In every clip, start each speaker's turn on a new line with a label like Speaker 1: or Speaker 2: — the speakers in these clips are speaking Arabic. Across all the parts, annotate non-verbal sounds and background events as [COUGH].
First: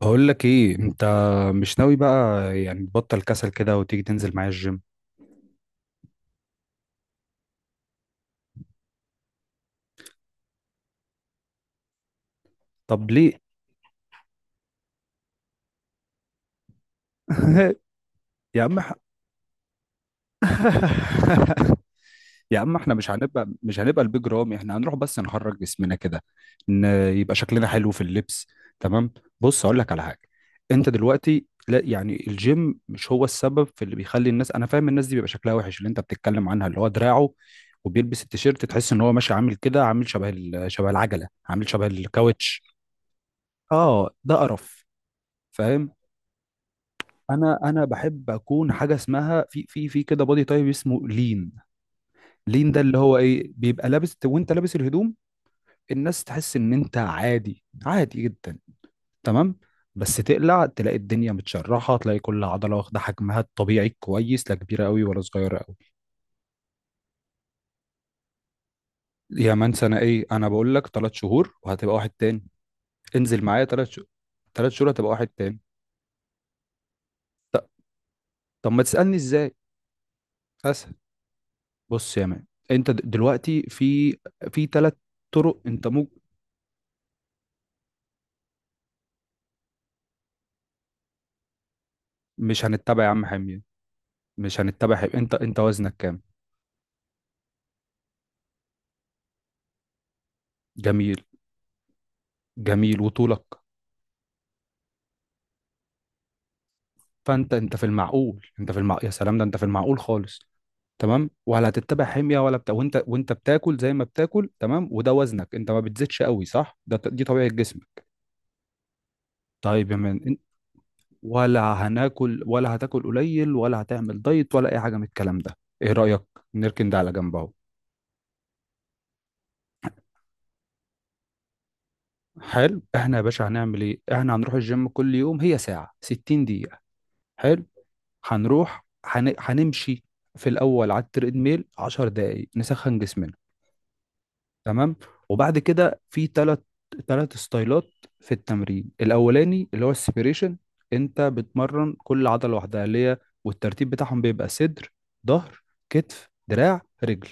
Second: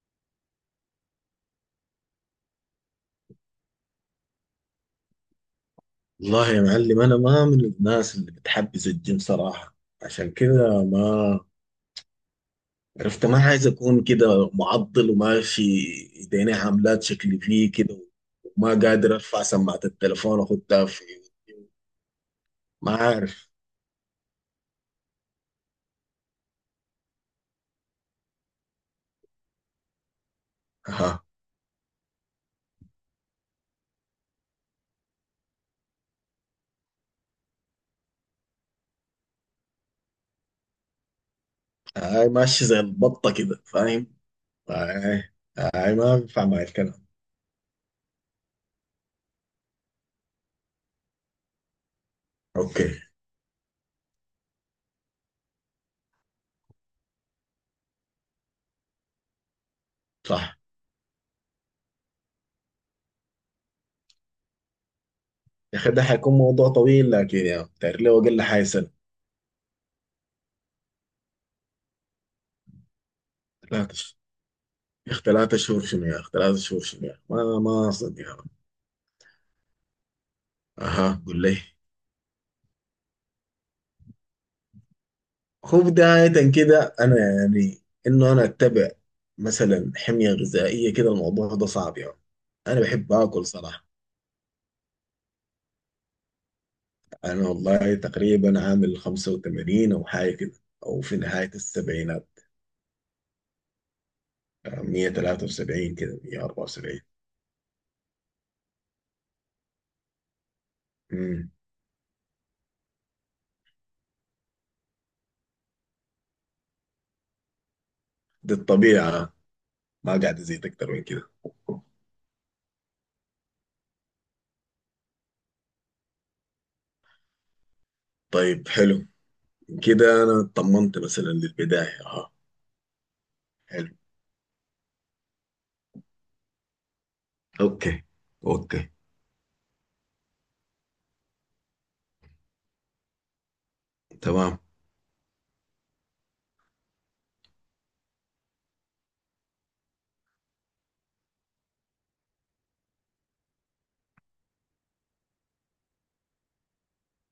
Speaker 1: بقول لك ايه انت؟ مش ناوي بقى؟ يعني تبطل كسل كده وتيجي تنزل معايا الجيم؟
Speaker 2: والله يا معلم، انا ما من الناس اللي بتحبذ الجيم صراحه. عشان كده ما
Speaker 1: طب
Speaker 2: عرفت. ما
Speaker 1: ليه؟
Speaker 2: عايز اكون كده معضل وماشي ايديني عاملات شكلي فيه
Speaker 1: [LAUGHS]
Speaker 2: كده،
Speaker 1: يا
Speaker 2: وما
Speaker 1: عم ح-
Speaker 2: قادر ارفع سماعه التليفون واخدها في.
Speaker 1: [LAUGHS] يا عم، احنا
Speaker 2: ما
Speaker 1: مش
Speaker 2: عارف.
Speaker 1: هنبقى مش هنبقى البيج رامي، احنا هنروح بس نحرك جسمنا كده. ان يبقى شكلنا حلو في اللبس. تمام. بص اقول لك على حاجه. انت
Speaker 2: ها.
Speaker 1: دلوقتي، لا يعني الجيم مش هو السبب في اللي بيخلي الناس، انا فاهم الناس دي بيبقى شكلها وحش اللي انت بتتكلم عنها، اللي هو دراعه وبيلبس التيشيرت تحس ان هو ماشي عامل كده، عامل شبه العجله، عامل شبه
Speaker 2: هاي ماشي
Speaker 1: الكاوتش.
Speaker 2: زي البطه كده، فاهم.
Speaker 1: اه ده قرف.
Speaker 2: هاي.
Speaker 1: فاهم.
Speaker 2: هاي، ما بينفع معي الكلام.
Speaker 1: انا بحب اكون حاجه اسمها في كده بودي تايب اسمه لين. لين ده اللي
Speaker 2: اوكي.
Speaker 1: هو ايه، بيبقى لابس وانت لابس الهدوم، الناس تحس ان انت عادي، عادي جدا. تمام. بس
Speaker 2: صح.
Speaker 1: تقلع تلاقي الدنيا متشرحه، تلاقي كل عضله واخده حجمها الطبيعي الكويس، لا كبيره قوي ولا صغيره
Speaker 2: يا اخي
Speaker 1: قوي.
Speaker 2: ده حيكون موضوع طويل، لكن يا تعرف ليه؟ اقل حاجه سنه.
Speaker 1: يا مان، انا ايه، انا بقول لك 3 شهور وهتبقى واحد تاني. انزل معايا ثلاث
Speaker 2: 3 شهور؟
Speaker 1: شهور 3 شهور هتبقى
Speaker 2: يا اخي
Speaker 1: واحد
Speaker 2: ثلاثة
Speaker 1: تاني.
Speaker 2: شهور شنو؟ يا اخي 3 شهور شنو؟ يا اخي ما
Speaker 1: ط-
Speaker 2: ما اصدق.
Speaker 1: طب ما تسالني ازاي؟ اسهل.
Speaker 2: اها، قول لي.
Speaker 1: بص يا مان، انت دلوقتي في ثلاث طرق.
Speaker 2: هو
Speaker 1: انت مو
Speaker 2: بداية كده أنا يعني إنه أنا أتبع مثلا حمية غذائية كده، الموضوع ده صعب يعني.
Speaker 1: مش
Speaker 2: أنا
Speaker 1: هنتبع يا
Speaker 2: بحب
Speaker 1: عم
Speaker 2: آكل
Speaker 1: حميد.
Speaker 2: صراحة.
Speaker 1: مش هنتبع حميد. انت وزنك كام؟
Speaker 2: أنا والله تقريبا عامل 85 أو حاجة كده. أو
Speaker 1: جميل.
Speaker 2: في نهاية السبعينات.
Speaker 1: جميل، وطولك؟
Speaker 2: 173 كده، 174.
Speaker 1: فانت في المعقول، انت في المعقول، يا سلام ده انت في المعقول خالص. تمام،
Speaker 2: امم
Speaker 1: ولا هتتبع حمية ولا بتاع، وانت بتاكل زي ما بتاكل، تمام، وده وزنك، انت ما بتزيدش قوي، صح، ده دي طبيعة جسمك.
Speaker 2: دي الطبيعة.
Speaker 1: طيب يا
Speaker 2: ما
Speaker 1: مان،
Speaker 2: قاعد أزيد أكتر من كده.
Speaker 1: ولا هناكل ولا هتاكل قليل ولا هتعمل دايت ولا اي حاجة من الكلام ده، ايه رأيك؟ نركن ده على جنب اهو.
Speaker 2: طيب حلو. كده أنا اطمنت مثلا للبداية. أها.
Speaker 1: حلو. احنا يا باشا هنعمل
Speaker 2: حلو.
Speaker 1: ايه؟ احنا هنروح الجيم كل يوم، هي ساعة، 60 دقيقة. حلو.
Speaker 2: أوكي. أوكي.
Speaker 1: هنمشي في الاول على التريدميل 10 دقايق، نسخن جسمنا.
Speaker 2: تمام.
Speaker 1: تمام. وبعد كده في ثلاث ستايلات. في التمرين الاولاني اللي هو السبيريشن، انت بتمرن كل عضلة لوحدها، اللي هي، والترتيب بتاعهم بيبقى صدر، ظهر، كتف، دراع، رجل.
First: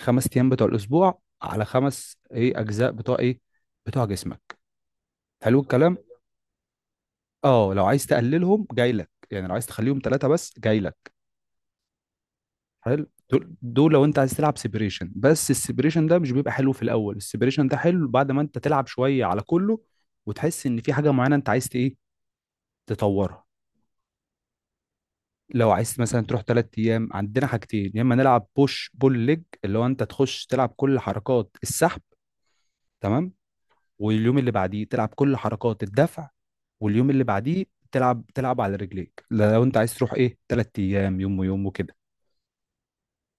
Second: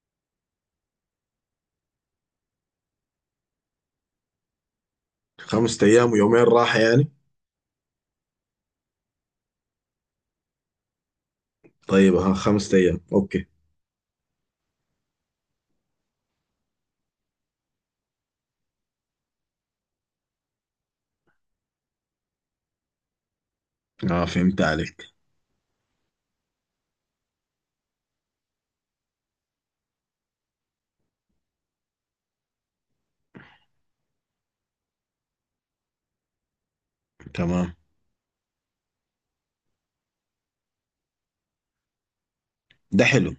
Speaker 1: 5 ايام بتوع الاسبوع على خمس ايه، اجزاء بتوع ايه، بتوع جسمك. حلو
Speaker 2: خمسة
Speaker 1: الكلام.
Speaker 2: أيام ويومين راحة يعني.
Speaker 1: اه، لو عايز تقللهم جاي لك، يعني لو عايز تخليهم ثلاثة بس جاي لك.
Speaker 2: طيب ها، 5 ايام،
Speaker 1: حلو.
Speaker 2: اوكي.
Speaker 1: دول دول لو انت عايز تلعب سيبريشن، بس السيبريشن ده مش بيبقى حلو في الاول، السيبريشن ده حلو بعد ما انت تلعب شوية على كله وتحس ان في حاجة معينة انت عايز ت- ايه تطورها.
Speaker 2: اه، فهمت عليك.
Speaker 1: لو عايز مثلا تروح 3 ايام، عندنا حاجتين، يا اما نلعب بوش بول ليج اللي هو انت تخش تلعب كل حركات السحب، تمام، واليوم اللي بعديه تلعب كل حركات الدفع، واليوم اللي بعديه
Speaker 2: تمام.
Speaker 1: تلعب على رجليك، لو انت عايز تروح ايه 3 ايام يوم ويوم وكده.
Speaker 2: ده حلو.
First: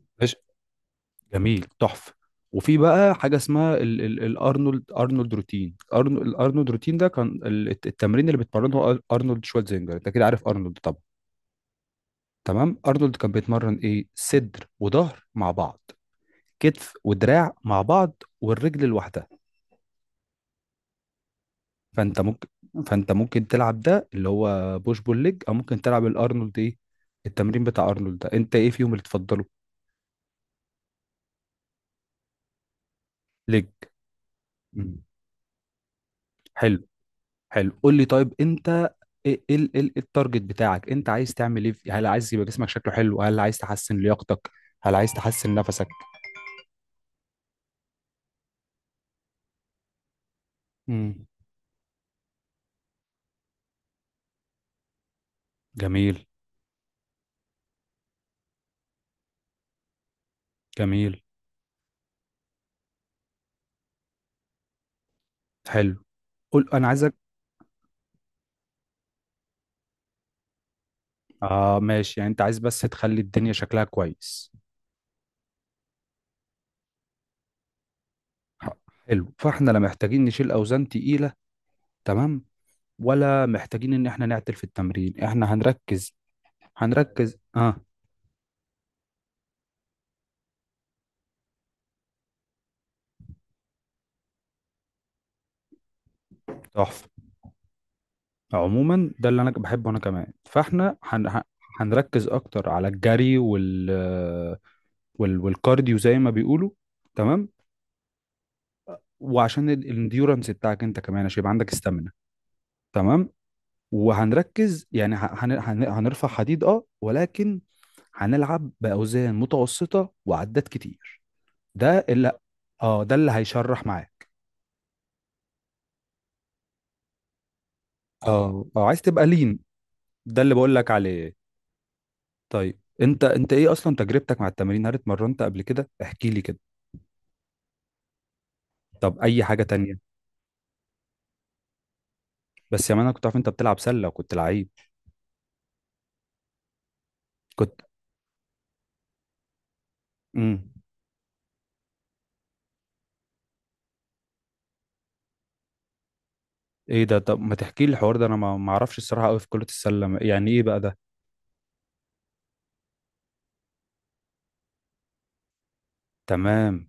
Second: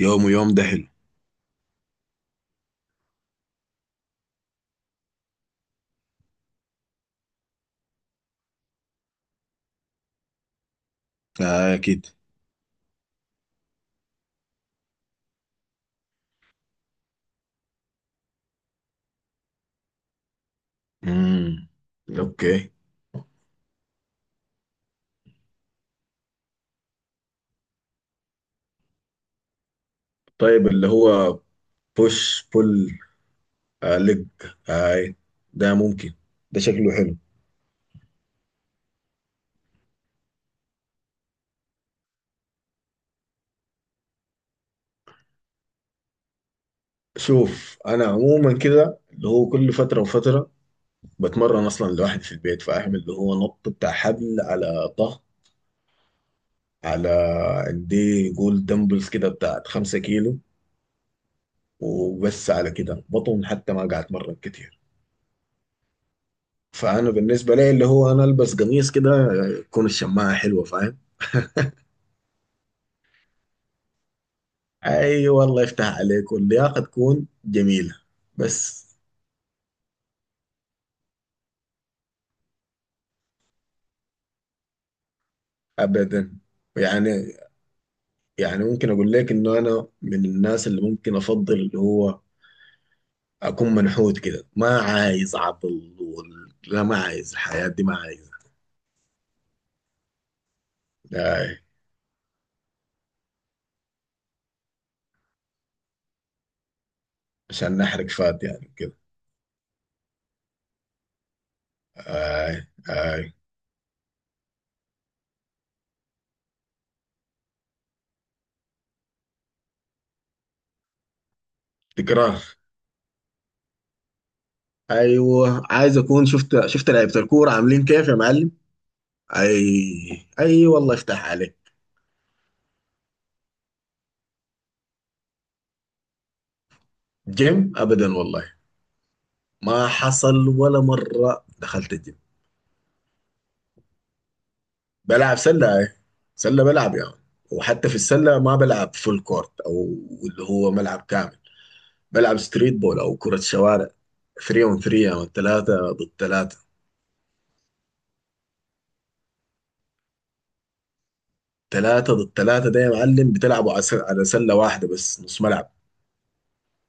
Speaker 2: يوم ويوم ده حلو.
Speaker 1: جميل، تحفه. وفي بقى حاجه اسمها الارنولد، ارنولد روتين، الارنولد روتين ده كان التمرين اللي بتمرنه ارنولد شوالزينجر، انت كده عارف ارنولد طبعا.
Speaker 2: آه اكيد.
Speaker 1: تمام. ارنولد كان بيتمرن ايه، صدر وظهر مع بعض، كتف ودراع مع بعض، والرجل لوحدها.
Speaker 2: امم.
Speaker 1: فانت ممكن،
Speaker 2: اوكي.
Speaker 1: فانت ممكن تلعب ده اللي هو بوش بول ليج، او ممكن تلعب الارنولد ايه، التمرين بتاع ارنولد، ده انت ايه فيهم اللي تفضله؟
Speaker 2: طيب اللي هو بوش بول
Speaker 1: ليج.
Speaker 2: ليج.
Speaker 1: مم.
Speaker 2: هاي. ده ممكن. ده
Speaker 1: حلو.
Speaker 2: شكله حلو.
Speaker 1: حلو، قول لي، طيب انت، ايه ايه ايه التارجت بتاعك؟ انت عايز تعمل ايه هل عايز يبقى جسمك شكله حلو، هل عايز تحسن لياقتك، هل عايز تحسن نفسك؟
Speaker 2: شوف انا عموما كده اللي هو كل فتره وفتره
Speaker 1: امم.
Speaker 2: بتمرن اصلا لوحدي في البيت، فاعمل اللي هو نط بتاع حبل على ظهر.
Speaker 1: جميل.
Speaker 2: على. عندي جول دمبلز كده بتاعت 5 كيلو،
Speaker 1: جميل.
Speaker 2: وبس. على كده بطن حتى ما قاعد اتمرن كتير.
Speaker 1: حلو، قول انا
Speaker 2: فانا
Speaker 1: عايزك.
Speaker 2: بالنسبه لي اللي هو انا البس قميص كده تكون الشماعه حلوه، فاهم؟
Speaker 1: اه ماشي، يعني انت عايز بس تخلي الدنيا شكلها كويس.
Speaker 2: اي والله يفتح عليك واللياقه تكون جميله، بس.
Speaker 1: حلو. فاحنا لا محتاجين نشيل اوزان تقيلة، تمام، ولا محتاجين ان احنا نعتل في التمرين، احنا هنركز،
Speaker 2: ابدا. يعني
Speaker 1: هنركز اه.
Speaker 2: يعني ممكن اقول لك انه انا من الناس اللي ممكن افضل اللي هو اكون منحوت كده، ما عايز عضل لا، ما
Speaker 1: تحفة.
Speaker 2: عايز الحياه دي، ما عايز.
Speaker 1: عموما ده اللي انا بحبه انا كمان، فاحنا
Speaker 2: آي.
Speaker 1: هنركز اكتر على الجري والكارديو زي ما بيقولوا. تمام.
Speaker 2: عشان نحرق فات يعني كده.
Speaker 1: وعشان الانديورنس بتاعك انت كمان، عشان يبقى عندك استامينا.
Speaker 2: اي اي.
Speaker 1: تمام. وهنركز يعني هنرفع حديد اه، ولكن هنلعب باوزان متوسطه وعدات كتير. ده اللي،
Speaker 2: تكرار.
Speaker 1: اه ده اللي هيشرح معاك.
Speaker 2: ايوه عايز اكون شفت لعيبه الكوره عاملين كيف يا معلم.
Speaker 1: اه اه عايز تبقى لين.
Speaker 2: اي
Speaker 1: ده اللي
Speaker 2: اي
Speaker 1: بقول لك
Speaker 2: والله افتح
Speaker 1: عليه.
Speaker 2: عليك.
Speaker 1: طيب انت ايه اصلا تجربتك مع التمارين، هل اتمرنت قبل كده؟ احكي لي كده.
Speaker 2: جيم ابدا والله.
Speaker 1: طب اي حاجه
Speaker 2: ما
Speaker 1: تانية؟
Speaker 2: حصل ولا مره دخلت الجيم.
Speaker 1: بس يا مان انا كنت عارف انت بتلعب سله وكنت لعيب.
Speaker 2: بلعب سله، اي. سله بلعب يعني.
Speaker 1: كنت.
Speaker 2: وحتى في السله ما بلعب فول كورت او اللي
Speaker 1: امم.
Speaker 2: هو ملعب كامل. بلعب ستريت بول او كره شوارع. 3 اون 3، يعني 3 ضد 3.
Speaker 1: ايه ده، طب ما تحكي لي الحوار ده، انا ما اعرفش الصراحه قوي في كره السله، يعني ايه بقى ده؟
Speaker 2: 3 ضد 3 ده يا معلم بتلعبوا على على سله واحده بس، نص ملعب.
Speaker 1: تمام.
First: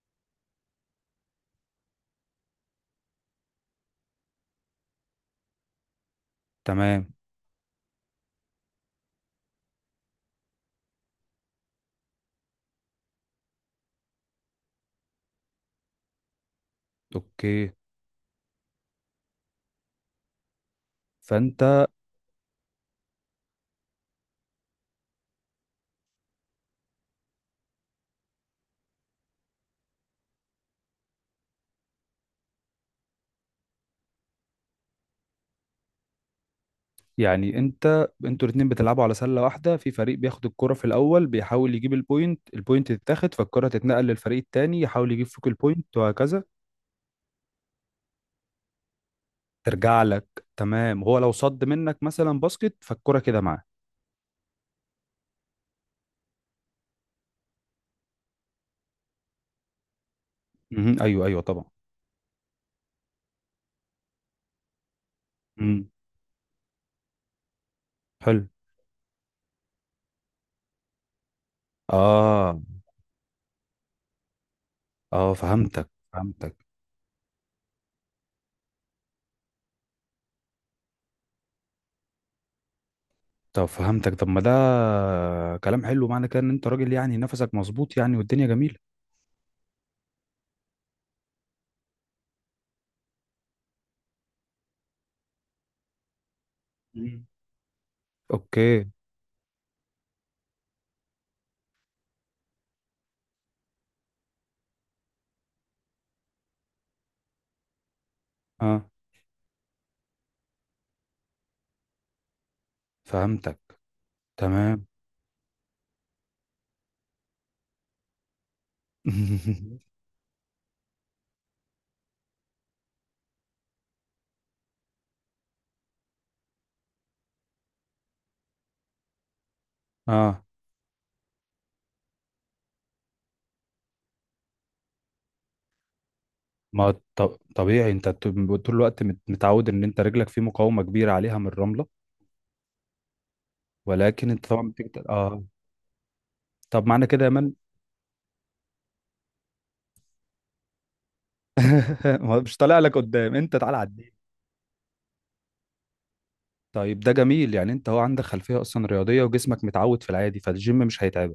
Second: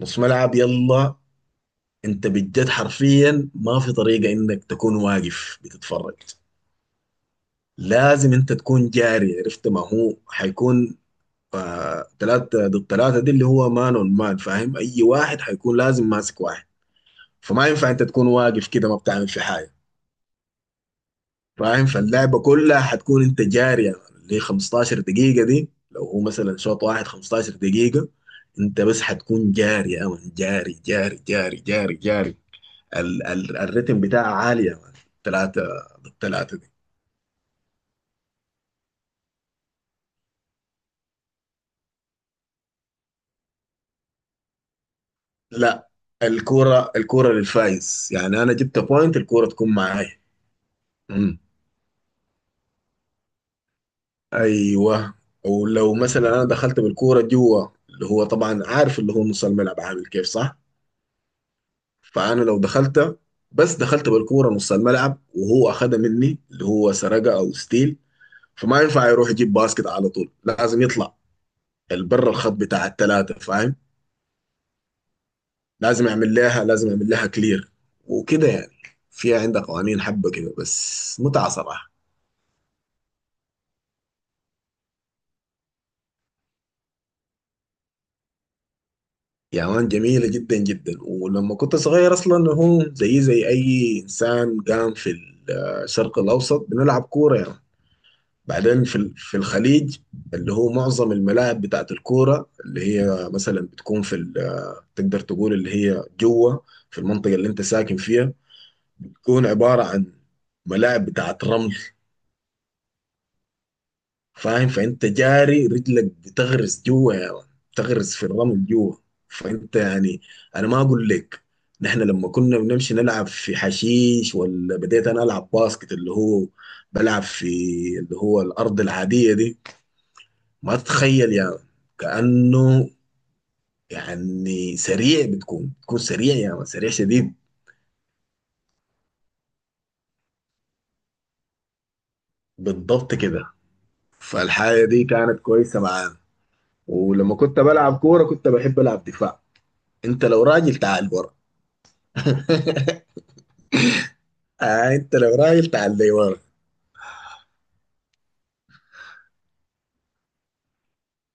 Speaker 2: نص ملعب. يلا، انت بجد حرفيا ما في طريقه انك تكون واقف بتتفرج.
Speaker 1: تمام.
Speaker 2: لازم انت تكون جاري، عرفت؟ ما هو حيكون. آه تلاتة ضد تلاتة دي اللي هو مان اون مان، فاهم؟ اي واحد حيكون لازم ماسك واحد. فما
Speaker 1: اوكي.
Speaker 2: ينفع انت تكون واقف كده ما بتعمل في حاجة، فاهم؟
Speaker 1: فانت
Speaker 2: فاللعبة كلها حتكون انت جاري يعني. اللي 15 دقيقة دي، لو هو مثلا شوط واحد 15 دقيقة، انت بس حتكون جاري يا مان، جاري جاري جاري جاري جاري. ال ال الريتم بتاعها عالي يا مان. تلاتة ضد تلاتة.
Speaker 1: يعني، انت انتوا الاتنين بتلعبوا على سله واحده، في فريق بياخد الكره في الاول بيحاول يجيب البوينت، البوينت تتاخد فالكره تتنقل للفريق التاني يحاول يجيب فوق
Speaker 2: لا،
Speaker 1: البوينت وهكذا.
Speaker 2: الكورة الكورة للفايز، يعني أنا جبت بوينت الكورة تكون
Speaker 1: ترجع
Speaker 2: معاي.
Speaker 1: لك؟ تمام، هو لو
Speaker 2: مم.
Speaker 1: صد منك مثلا باسكت فالكره كده معاه.
Speaker 2: أيوه. ولو مثلا أنا دخلت بالكورة جوا اللي هو طبعا عارف اللي هو نص الملعب عامل كيف، صح؟
Speaker 1: مهم. ايوه، ايوه طبعا.
Speaker 2: فأنا لو دخلت، بس دخلت بالكورة نص الملعب وهو
Speaker 1: مم.
Speaker 2: أخدها مني اللي هو سرقة أو ستيل.
Speaker 1: حلو.
Speaker 2: فما ينفع يروح يجيب باسكت على طول، لازم يطلع البر الخط
Speaker 1: اه،
Speaker 2: بتاع التلاتة، فاهم؟
Speaker 1: اه فهمتك،
Speaker 2: لازم يعمل لها،
Speaker 1: فهمتك.
Speaker 2: لازم يعمل لها كلير، وكده يعني. فيها عندها قوانين حبة كده، بس متعة صراحة.
Speaker 1: طب فهمتك. طب ما ده كلام حلو، معنى كده ان انت راجل يعني نفسك مظبوط يعني والدنيا جميلة.
Speaker 2: يا مان جميلة جدا جدا. ولما كنت صغير أصلا هو زي زي أي إنسان قام في الشرق الأوسط، بنلعب
Speaker 1: مم.
Speaker 2: كورة يعني. بعدين
Speaker 1: اوكي.
Speaker 2: في في الخليج اللي هو معظم الملاعب بتاعت الكورة اللي هي مثلا بتكون في تقدر تقول اللي هي جوه في المنطقة اللي أنت ساكن فيها
Speaker 1: اه
Speaker 2: تكون عبارة عن ملاعب بتاعت رمل.
Speaker 1: فهمتك.
Speaker 2: فاهم؟
Speaker 1: تمام.
Speaker 2: فانت جاري رجلك بتغرس جوا يا مان. بتغرس في الرمل جوا. فانت
Speaker 1: [LAUGHS]
Speaker 2: يعني، انا ما اقول لك، نحن لما كنا بنمشي نلعب في حشيش، ولا بديت انا العب باسكت اللي هو بلعب في اللي هو الارض العاديه دي،
Speaker 1: اه،
Speaker 2: ما تتخيل يا مان. كانه يعني سريع، بتكون سريع يا مان،
Speaker 1: ما
Speaker 2: سريع شديد.
Speaker 1: طبيعي انت طول الوقت متعود ان انت رجلك في مقاومة كبيرة عليها من الرملة،
Speaker 2: بالضبط كده.
Speaker 1: ولكن انت طبعا
Speaker 2: فالحاجه
Speaker 1: بتقدر
Speaker 2: دي كانت
Speaker 1: اه.
Speaker 2: كويسه معانا.
Speaker 1: طب معنى كده يا
Speaker 2: ولما
Speaker 1: مان.
Speaker 2: كنت بلعب كوره كنت بحب العب دفاع. انت لو راجل تعال برا.
Speaker 1: [LAUGHS] ما مش طالع لك قدام، انت تعالى عدي.
Speaker 2: آه انت لو راجل تعال لي ورا.
Speaker 1: طيب ده جميل، يعني انت هو عندك خلفية اصلا رياضية وجسمك متعود في العادي، فالجيم مش هيتعب.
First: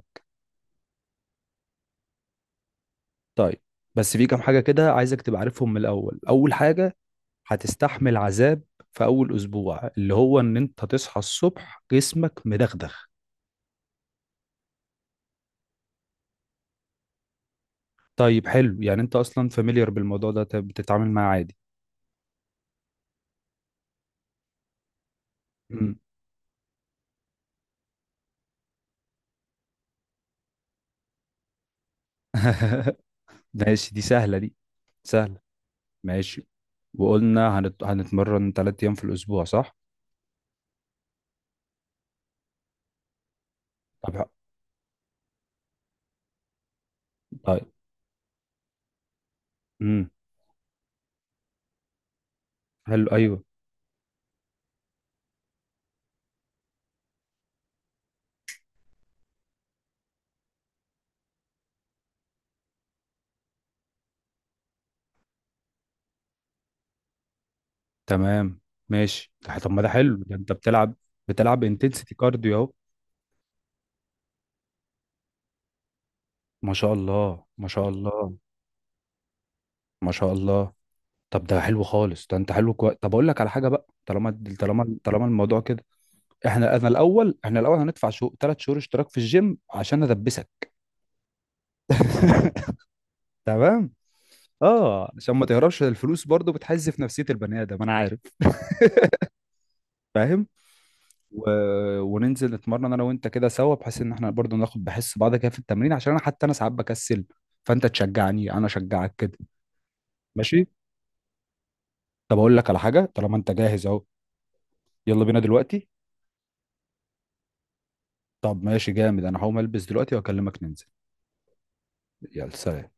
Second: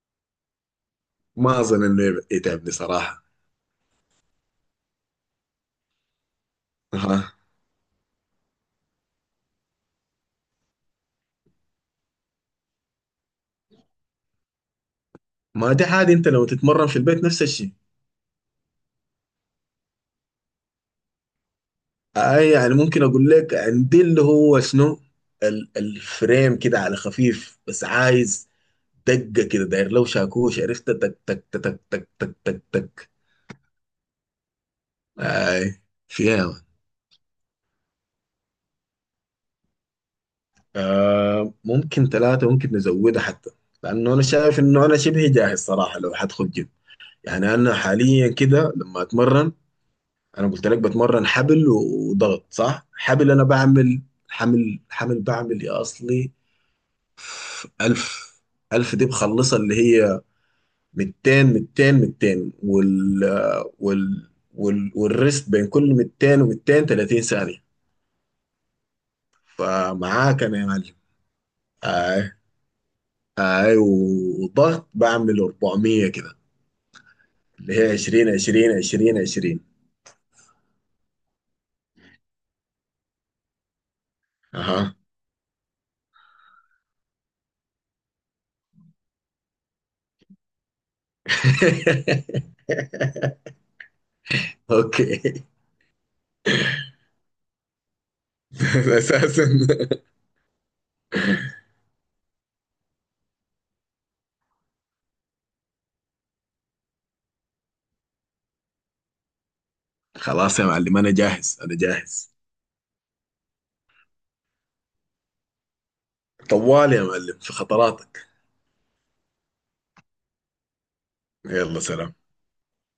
Speaker 2: ما اظن انه يتعبني صراحه.
Speaker 1: طيب. بس في كام حاجة كده عايزك تبقى عارفهم من الأول. أول حاجة
Speaker 2: اها،
Speaker 1: هتستحمل عذاب في أول أسبوع، اللي هو إن أنت هتصحى الصبح جسمك مدغدغ.
Speaker 2: ما دي عادي، انت لو تتمرن في البيت نفس الشيء.
Speaker 1: طيب حلو، يعني أنت أصلا فاميليار بالموضوع ده، طب بتتعامل معاه عادي.
Speaker 2: آه يعني ممكن اقول لك عندي اللي هو شنو،
Speaker 1: مم.
Speaker 2: الفريم كده على خفيف، بس عايز دقه كده داير لو شاكوش، عرفت؟ تك تك تك، تك تك تك تك
Speaker 1: [LAUGHS]
Speaker 2: تك.
Speaker 1: ماشي، دي سهلة دي، سهلة،
Speaker 2: اي.
Speaker 1: ماشي.
Speaker 2: فيها.
Speaker 1: وقلنا هنتمرن 3 أيام في الأسبوع، صح؟
Speaker 2: آه ممكن 3، ممكن نزودها حتى، لانه
Speaker 1: طب
Speaker 2: انا
Speaker 1: ح-
Speaker 2: شايف انه انا شبه جاهز صراحه لو حدخل جيم. يعني
Speaker 1: طيب.
Speaker 2: انا حاليا كده لما اتمرن،
Speaker 1: مم.
Speaker 2: انا قلت لك بتمرن حبل وضغط، صح؟
Speaker 1: حلو،
Speaker 2: حبل انا
Speaker 1: أيوه.
Speaker 2: بعمل حمل حمل بعمل يا اصلي ألف. ألف دي بخلصها اللي هي 200، 200، 200، وال والريست بين كل 200 و200 30 ثانية.
Speaker 1: تمام. ماشي. طب ما ده حلو، ده
Speaker 2: فمعاك
Speaker 1: أنت
Speaker 2: انا يا معلم.
Speaker 1: بتلعب انتنسيتي
Speaker 2: اي
Speaker 1: كارديو أهو.
Speaker 2: اي. وضغط بعمل 400 كده،
Speaker 1: ما شاء الله، ما
Speaker 2: اللي
Speaker 1: شاء
Speaker 2: هي 20،
Speaker 1: الله.
Speaker 2: 20، 20، 20.
Speaker 1: ما شاء الله. طب ده حلو خالص، ده انت حلو كويس. طب اقول لك على حاجه بقى، طالما
Speaker 2: اها.
Speaker 1: طالما الموضوع كده، احنا انا الاول، احنا الاول هندفع شو 3 شهور اشتراك في الجيم عشان ادبسك. [LAUGHS]
Speaker 2: [LAUGHS]
Speaker 1: تمام. اه عشان
Speaker 2: اوكي.
Speaker 1: ما
Speaker 2: [LAUGHS]
Speaker 1: تهربش، الفلوس برضو بتحز في نفسيه البني ادم، انا عارف.
Speaker 2: اساسا.
Speaker 1: فاهم. و... وننزل نتمرن انا وانت كده سوا، بحيث ان احنا برضو ناخد بحس بعض كده في التمرين، عشان انا حتى انا ساعات بكسل، فانت تشجعني انا اشجعك كده.
Speaker 2: خلاص يا
Speaker 1: ماشي.
Speaker 2: معلم انا جاهز، انا جاهز.
Speaker 1: طب اقول لك على حاجه، طالما انت جاهز اهو، يلا بينا دلوقتي.
Speaker 2: طوال يا معلم في خطراتك.
Speaker 1: طب ماشي جامد، انا هقوم البس دلوقتي واكلمك ننزل.
Speaker 2: يلا سلام.
Speaker 1: يلا سلام.